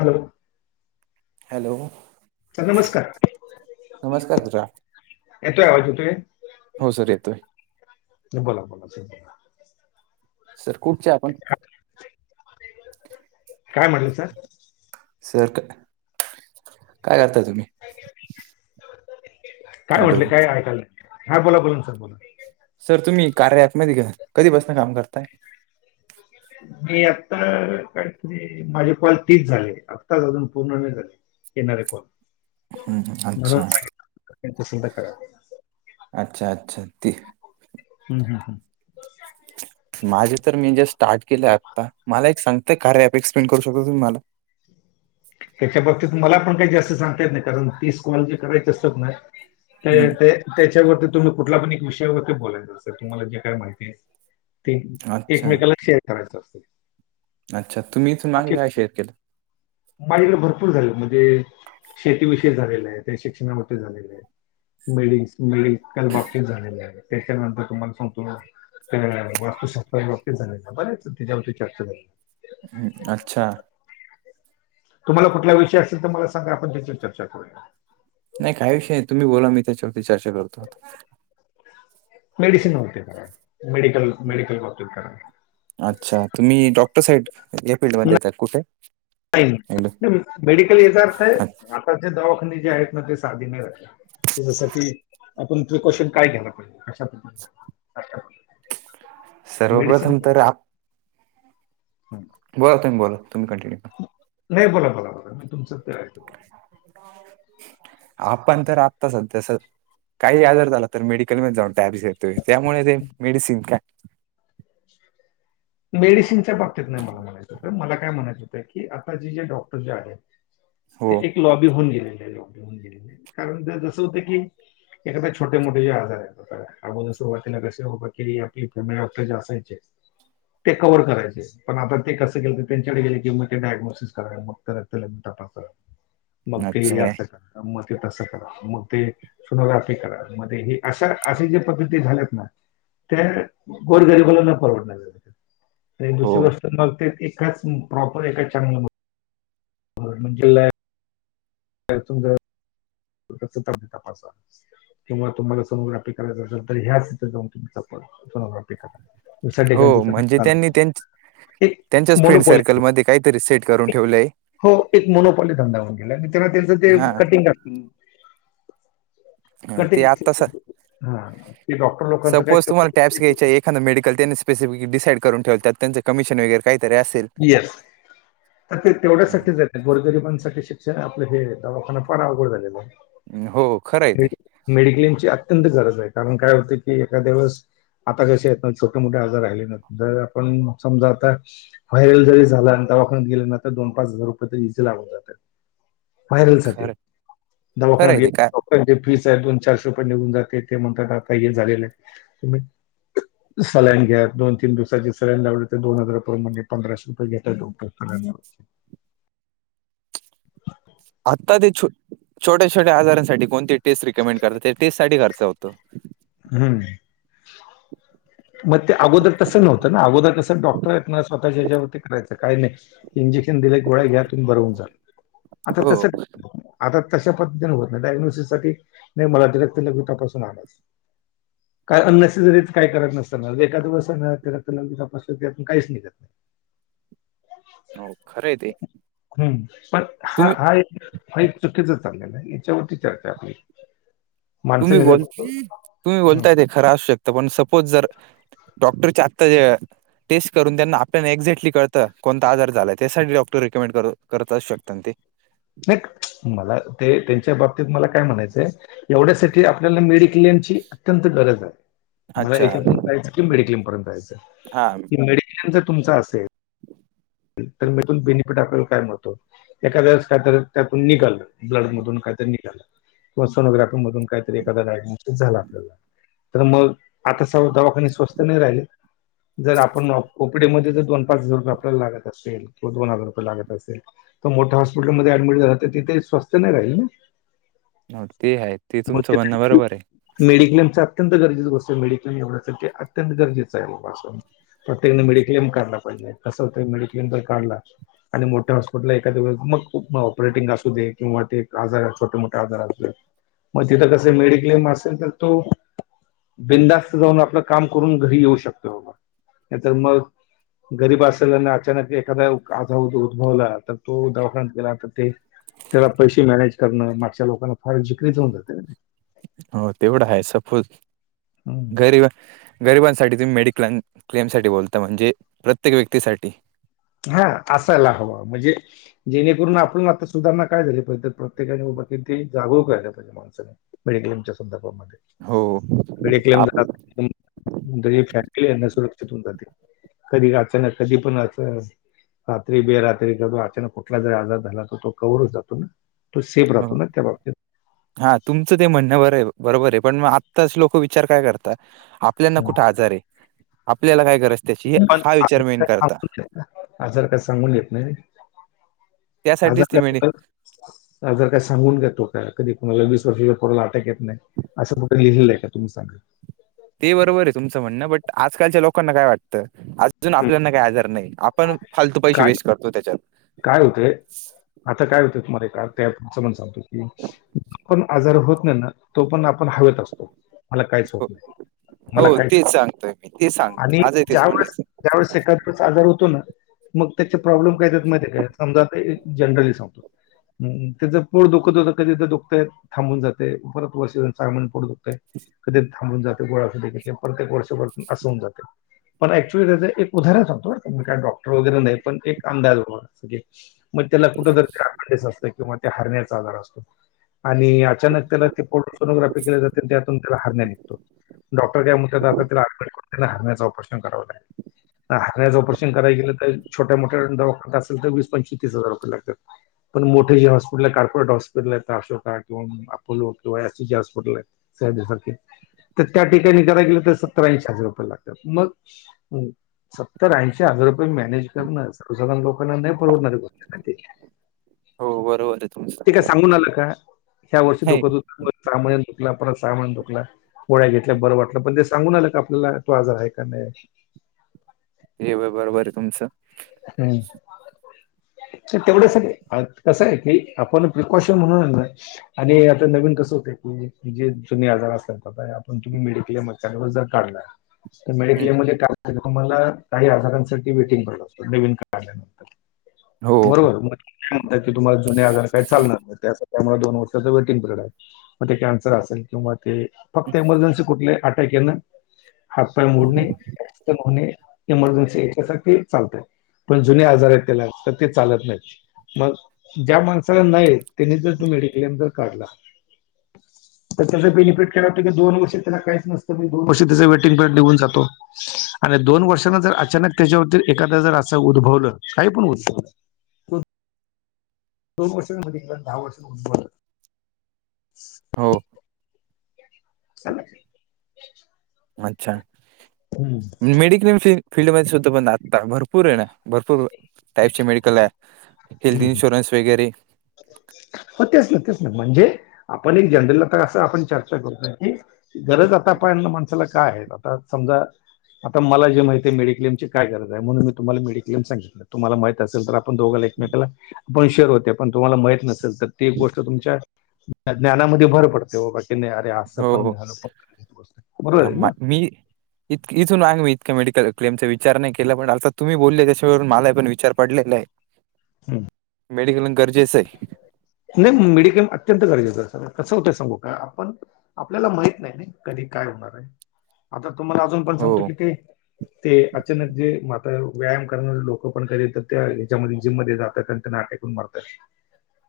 Hello hello sir नमस्कार नमस्कार मित्रां येतोय आवाज येतोय हो सर येतोय बोला बोला बोला सर कुठचे आपण काय म्हणल सर सर का काय करता तुम्ही काय हॅलो म्हटले काय ऐकायलं हा बोला बोलून सर बोला सर तुम्ही कार्या ॲपमध्ये घे कधी पासून काम करताय मी आता काय माझे कॉल तीस झाले आत्ताच अजून पूर्ण नाही झाले येणारे कोण हम्म, म्हणून अच्छा सांगितलं त्याचं पूर्ण करा अच्छा अच्छा ते ह हहम [unintelligible] माझे तर मी जे स्टार्ट केलं आत्ता मला एक सांगतय कार्य एक्सप्लेन करू शकतो तुम्ही मला त्याच्या बाबतीत मला पण काही जास्त सांगता येत नाही कारण तीस कॉल जे करायच असत नाही हम्म, त्याच्यावरती तुम्ही कुठल्या पण एक विषयावरती बोलायच सर तुम्हाला जे काय माहिती आहे ते अच्छा एकमेकाला शेअर करायच असते अच्छा तुम्ही त मागे काय शेअर केलं माझला भरपूर झाले म्हणजे शेतीविषयी झालेलं आहे त्या शिक्षणामध्ये झालेलं आहे मिळीस मिळीस काल बाबतीत झालेल्या आहे त्याच्यानंतर तुम्हाला सांगतो म वास्तू शास्त्राच्या बाबतीत झाले बरेच त्याच्यावरती चर्चा झाले अच्छा तुम्हाला कुठला विषय असेल तर मला सांगा आपण त्याची चर्चा करूया नाही काही विषय नाही तुम्ही बोला मी त्याच्यावरती चर्चा करतो मेडसिन वरती करा मेडिकल मेडिकल वरती करा अच्छा तुम्ही डॉक्टर साईड या फील्डमध्ये येतात कुठे नाही नाही, मेडिकल याचा अर्थ आहे अच्छा. आताचे दवाखाने जे आहेत ना ते साधी नाही म्हणजे जस की आपण प्रिकॉशन काय घ्यायला पाहिजे कशा बद्दल सर्वप्रथम तर आप हम बोला तुम्ही बोला तुम्ही कंटिन्यू करा नाही बोला बोला बोला मी तुमचं ऐकतो हो आपण तर आत्ता सध्यास काही आजार झाला तर मेडिकल मध्ये जाऊन टॅबस घेतोय त्यामुळे ते मेडिसिन काय मेडिसिनच्या बाबतीत नाही मला म्हणायचं होतं मला काय म्हणायचं होतं की आता जे जे डॉक्टर जे आहेत ते हो एक लॉबी होऊन गेलेली आहे कारण जसं होतं की एखाद्या छोटे मोठे जे आजार आहेत अगोदर सुरुवातीला कसे आपले फॅमिली डॉक्टर जे असायचे ते कववर करायचे पण आता ते कसं केलं तर त्यांच्याकडे गेले की मग ते डायग्नोसिस कराय मग नंतर तपासा. [inaudible] मग ते काय आसं करा, मं ते तसं करा. मग ते सोनोग्राफी करा मध्ये हे अशा अशे जे प्रकृती झाल्यातं ना त्या गोरंगरीबालानं परवडणार नाही. ते हो दुसरी गोष्ट मग ते एकाच प्रॉपर एकाच चॅनल वर [unintelligible] म्हणजे लॅब तर तुमचं रक्त लघवी तपासा किंवा तुम्हाला सोनोग्राफी करायचं असेल तर ह्याच इथे जाऊन तुमचा सोनोग्राफी करा. दुसऱ्या हो ठिकाणी त्यांना म्हणजे चालत त्यांनी नाही त्यांच एक त्यांच्याच फ्रेंड मोनोपॉली सर्कलमध्ये काहीतरी सेट करून ठेवलंय हो ते एक मोनोपॉल धंदा होऊन गेला, आणि त्याना त्यांचं ते हा कटिंग असतील हं ते आत्ता स्- हा [unintelligible] ते डॉक्टर लोकांचं सपोज तुम्हाला टॅप्बस काय घ्यायचे आहे एखादं मेडिकल त्यांने स्पेसिफिक डिसाईड करून ठेवतात, त्यांंच कमिशन वगैर काही तरीे असेल. येस तर ते हा. तेवढ्यासाठी जर आणि गोरगरीबांसाठी शिक्षण, आपलं हे दवाखाना फार अवघड झालेलं आहे. हं हो खरं ये ते. मेडि- मेडिक्लेमची अत्यंत गरज आहे, कारण काय होतं की एखाद्या वेळस आता कसे आहेत ना छोटे-मोठे आजार राहिले ना जर आपण समजा आता व्हायरल जरी झाला आणि दवाखन्यात गेलो ना, तर दोन पाच हजार रुपये तर निसते लागून जात्या. व्हायरल साठी खरं खरं दवाखन्यात आहे ते गेल [unintelligible] काय म्हणेजे फीसच आहे दोन चारशे रुपये निघून जाते, ते म्हणतात आता हे झालेलं आहे सलाईन घ्या, दोन तीन दिवसाची सलाईन लावले त दोन हजार रुपए म्हणजे पंधराशे रुपये घेतात डॉक्टर सालाईन लावायचे. आता ते छोट, छोट्या -छोट्या आजारांसाठी कोणते टेस्ट रिकमेंड करतात, त्या टेस्ट साठी खर्च होता तो, हम्म, [inaudible] मग ते अगोदर तसं नव्हतं ना, अगोदर कसं डॉक्टर आहेत ना स्वतःच्या् याच्यावरती करायचे काही नाही इंजेक्शन दिले गोळ्या घ्या तुम्ही बर होवून जाल, आता हो तसं [unintelligible] आता तशा पद्धतीने होत नाही, डाग्नोसिस साठी नाही मला ते रक्त लघवी तपासून आणाचं काय अन-नेसेसरीज काय करत नसताना एखादं वेळेस रक्त लघवी तपासुन त्यातून काहीच निघत नाही. हो खरं ये ते. हम्म, पण हा तुम्ही -हा एक हे चुकीचं चाललेलं आहे, याच्यावरती चर्चा आपली माणसं तुम्ही बोलं - निघत तुम्ही बोलतायं ते खरं असू शकतं, पण सपोज जर डॉक्टर च्या आत्ता ह्या टेस्ट करून त्यांना आपल्याला एक्झॅक्टली कळतं कोणता आजार झालाय, त्यासाठी डॉक्टर रिकमेंड करत आसु शकतात ना ते. नाही मला ते त्यांच्या बाबतीत मला काय म्हणायचंय, एवढ्यासाठी आपल्याला मेडिक्लेम ची, अत्यंत गरज आहे, मला अच्छा याच्यातून हेच कि मेड्लेम पर्यंतयचं जायचं आहे. हा. मेडिक्लेम जर तुमचा असेल तर मधुन बेनिफिट आपल्याला काय मिळतो? एखादेळेस काय तर त्यातून निघालं, ब्लड मधून कायतर निघालं किंवा सोनोग्राफी मधून काहीतरी एखादा डायगनोस्टीक झाला‌ आपल्याला तर मग आता सर्व दवाखाने स्वस्त नाही राहिले. जर आपण ओ पी डी मध्ये जर दोन पाच हजार रुपये आपल्याला लागत असेल किंवा दोन हजार रुपये लागत असेल त मोठ्या हॉस्पिटलमध्ये ॲडमिट झाल्यावर तर ते स्वस्त नाही राहील न. हो ते आहे, ते तुमचं म्हण बरोबर आहे. मेडिक्लेम चा अत्यंत गरजेच गोष्ट आहे मेडीक्लेम एवढ्यासाठी अत्यंत गरजेचं आहे बाबा अस प्रत्येकान मेडिक्लेम काढला पाहिजे कसं होतं मेडिक्लेम जर काढला आणि मोठ्या हॉस्पिटल एखाद्या वेळेस मग ऑपरेटिंग असू दे किंवा ते आजार छोटे मोठे आजार अस मग तिथं कस मेडिक्लेम असेल, तर तो बिंदास्त जाऊन आपलं काम करून घरी येऊ शकतो बाबा. नाही तर मग गरीब असेल आणि आत त्यांना ते एखादा आजा उद्भवला तर तो दवाखान्यात गेला तर ते त्याला पैसे मॅनेज करणं मागच्या लोकांना फार जिक्रीच होऊन जाते न ते. हो तेवढा आहे, सपोज गरीबां गरिबांसाठी तुम्ही मेडिक्लेम क्लेमसाठी बोलता म्हणजे प्रत्येक व्यक्तीसाठी हा असायला हव म्हणजे जेणेकरून आपण आता सुधारणा काय झाली पाहिजे प्रत्येका [unintelligible] जागृक रहायला पाहिजे. माणसाने मेडिक्लेमच्या संदर्भामध्ये हो मेडिक्लेम आप जे फॅमिली यांना सुरक्षित होन जाते, कधी अचानक कधी पण असं रात्री बेरात्री कर तो अचानक कुठला जर आजार झाला, तर तो कवर होऊन जातो न. तो सेफ राहतो हो. ना त्या बाबतीत. हा तुमचं ते म्हणणं बर आहे बरोबर आहे, पण मग आत्ताच लोक विचार काय करता आप ल्याना कुठ हम्म. आजार आहे, आपल्याला काय गरज त्याची पण हा आजार विचार मेन काय करता. आजार काय सांगून येत नाही व त्यासाठीच ती आजार मेडी का आजार काय सांगून येतो का? कधी कोणाला वीस वर्षाच्या पोराला अटॅक येत नाही. असं कुठे लिहिलं आहे तुम्ही सांगा? ते बरोबर आहे तुमचं म्हणणं, बट आजकालच्या लोकांना काय वाटतं अजून आपल्याना काय आजार नाही आपण फालतू पैसे काय वेस्ट करतोय त्याच्यात. काय होते? आता काय होते तुम्हाला का ते तुमचं म्हणणं सांगतो की पण आजार होत नाही ना तो पण आपण हवेत असतो. मला कायच होत हो नाही, मला हो, कायच तेच सांगतोय मी ते सांग आणि माझं ज्या तेच वळेस म्हणायचं ज्यावेळेस एखादा प्रस आजार होतो ना, मग त्याचे प्रॉब्लेम काय होतात माहिती आहे का जातंय जनरली सांगतो हम्म त्याच पोट दुखत होत कधी दुखतंय थांबून जातेय, परत वर्ष साहा महीने पोट दुख ते कधी थांबून जाते गोळ्या औषध प्रत्येक वर्षभरातून अस होऊन जातंय. पण ऍक्च्युली त्याच एक उदाहरण सांगतो मी काय डॉक्टर वगैरे नाही, पण एक अंदाज बाबा मग त्याला कुठ तर अपेंडिक्स असते किंवा त्या हर्नियाचा आजार असतो. आणि अचानक त्याला ते पोटोनोग्राफी केल्या जाते, त्यातून त्याला हर्निया निघतो. डॉक्टर काय म्हणतात आता तेला ॲडमीट करून त्याला हर्नियाचं ऑपरेशन कराव लागेल. हर्नियाच ऑपरेशन कराय गेलं तर छोट्या मोठ्या दवाखान्यात असेल, तर वीस पंचवीस तीस हजार रुपये लागत्यात. पण मोठे जे हॉस्पिटल आहे कॉर्पोरे हॉस्पिटल आहेत अशोका किंवा अपोलोिंवासी असे जे हॉस्पिटल आहेत. [unintelligible] सारखे तर त्या ठिकाणी कराय गेलं तर सत्तर ऐंशी हजार रुपये लागतात मग सत्तर ऐंशी हजार रुपये मॅनेज करन सर्वसाधारण लोक कांना नाही परवडणार बॉ ते, हो बरोबर आहे तुमचं ते काय सांगून आलं का? ह्या वर्षी नाही डोक दु परत सहा दुखला, परत सहा महिन्यान दुखला. गोळ्या घेतल्या बरं वाटलं, पण ते सांगून आलं का आपल्याला तो आजार आहे का नाही. हे बरोबर आहे तुमचं. हम्म. तर तेवढ्यासाठी कसं आहे की आपण प्रिकॉशन म्हणून आणि आता नवीन कसं होत की जे जुने आजार असतात. आपण तुम्ही मिडिकल्या मकवर जर काढला तर हम्म, मेडिक्लेम म काही आजारांसाठी वेटिंग जी हो बरोबर म म्हण क तुम्हाला जुने आजार काय चालणार नाही त्यासाठी त्यामुळे दोन वर्षाच वेटिंग पिरिड आहे मग ते कॅन्सर असेल किंवा ते फक्त एमर्जन्सी कुठली अटॅक येन हातपाय मोडणे होणे इमर्जन्सी याच्यासाठी चालत. पण जुने आजार आहेत त्याला तर ते चालत नाही. मग ज्या माणसाला नाही त्यांनी जर तू मेडिक्लेम जर काढला [inaudible] तर त्याच बेनिफिट काय होतं की दोन वर्ष त्याला काहीच नसत ते दोन वर्ष त्याच वेटिंग पिरीयड निघून जातो. आणि दोन वर्षांने जर अचानक त्याच्यावरती एखादा जर असं उद्भवलं काही पण उद्भवल दोन वर्षांमध्ये, किंवा दहा वर्षां उद्भव हो. [inaudible] [inaudible] अच्छा! मेडिकल विषयी फीलल्डमध्ये सुद्धा पण आता भरपूर आहे ना भरपूर टाईपचे मेडिकल आहे. हेल्थ इनशुरन् वगैरे हो तेच ना तेच ना म्हणजे आपण एक जनरल आता असं आपण चर्चा करतोय की गरज आता पाळण माणसाला काय आहेत आता समजा आता मला जे माहिती आहे मेडीक्लेमची काय गरज आहे म्हणून मी तुम्हाला मेडिक्लेम सांगितलं. तुम्हाला माहित असेल तर आपण दोघाले एकमेकाला आपण शेअर होते पण तुम्हाला माहित नसेल तर ते गोष्ट तुमच्या ज्ञानामध्ये भर पडते बा बा की नाही अरे असं हो पण हो. जान पण बरोबर हा, आहे ना. मा- मी इत इथूनांग मी इतक मेडिकल क्लेमचा विचार नाही केला पण आता तुम्ही बोललेय त्याच्यावरून मला पण विचार पडलेला आहे. [inaudible] [inaudible] मेडिक्लेम गरजेच आहे. नाही मिडिक्लेम अत्यंत गरजेचं आहे स कसं होतंय सांगू का आपण आपल्याला माहीत नाही कधी काय होणार आहे. आता तुम्हाला अजून पण हो सांगतो कि ते ते अचानक जे. व्यायाम करणार लोक पण कधी त्या ह्याच्यामध्ये जिममध्ये जातात आणि ते अटॅक येऊन मरतात.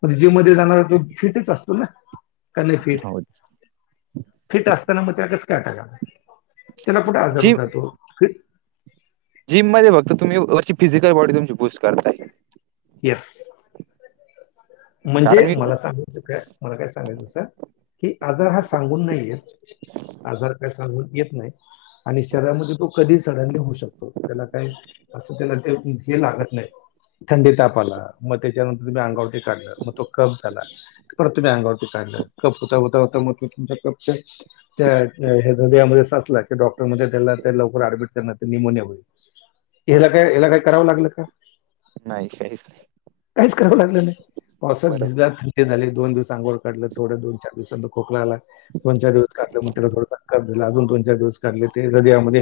म्हणजे जिम मध्ये जाणार तो फिटच असतो ना कार नाही फिट. हो फिट असताना मग त्याला कस काय अटॅक आला, त्याला कुठे आजार जिम होत तो जिम मध्ये फक्त तुम्ही अशी फिजिकल बॉडी तुमची बूस्ट करताय. येस. कारण म्हणजे मी मला सांगायचं का मला काय सांगायचं अस की आजार हा सांगून नाही येत. आजार काय सांगून येत नाही. आणि शरीरामध्ये तो कधी सडनली होऊ शकतो त्याला काय असं त्याला ते हे लागत नाही थंडी ताप आला मग त्याच्यानंतर त अंगावर काढलं मग तो कप झाला परत तुम्ही अंगावरती काढलं कप होता होता होता मग तुमच्या कप ह्यामध्ये सचला की डॉक्टर मध्ये त्याला लवकर ऍडमिट कर निमोनिया होईल. हेला काय, हेला काय करावं लागलं का? नाही काहीच नाही. काहीच करावं लागलं नाही. पावसात बरोबर भिजत ते झाले एक दोन दिवस आंगोळ काढलं थोढं दोन-चार दिवसां खोकला आला. दोन-चार दिवस काढल त्याला थोड झाला अजून दोन-चार दिवस. काढले ते झाले [unintelligible] मध्ये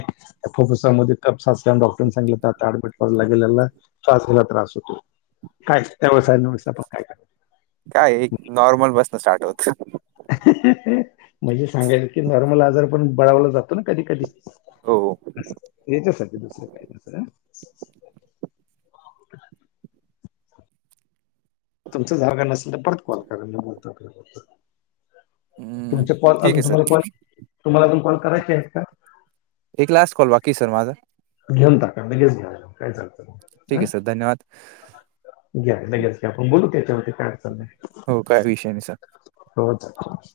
कपसा असल्यामुळ तेने सांगितले [unintelligible] [unintelligible] ला शवासेला त्रास होतो. काय व्यवसाय्यव पण [unintelligible] काय. काय एक नॉर्मल बसनं स्टार्ट होत. म्हणजे सांगायच की नॉर्मल आजार पण बळावला जातो ना कधी-कधी. हो असं याच्यासाठी दुसर काही नाही सोडा. तुमचं झालं नसेल तर परत कॉल करा मी बोलतो आपल्याबदल. हम्म, तुमचा कॉल ठीक अजून आहे सर तुम्हाला कॉल तुम्हाला अजून कॉल करायचे आहेत का? एक लास्ट कॉल बाकी ये सर माझा. घेऊन टाका लगेच घ्या काय ठीक चालतं. आहे सर धन्यवाद घ्या लगेच घ्या आपण बोलू त्याच्यावरती काय अडचण नाही. हो काय विषय नाही सर. होत [unintelligible]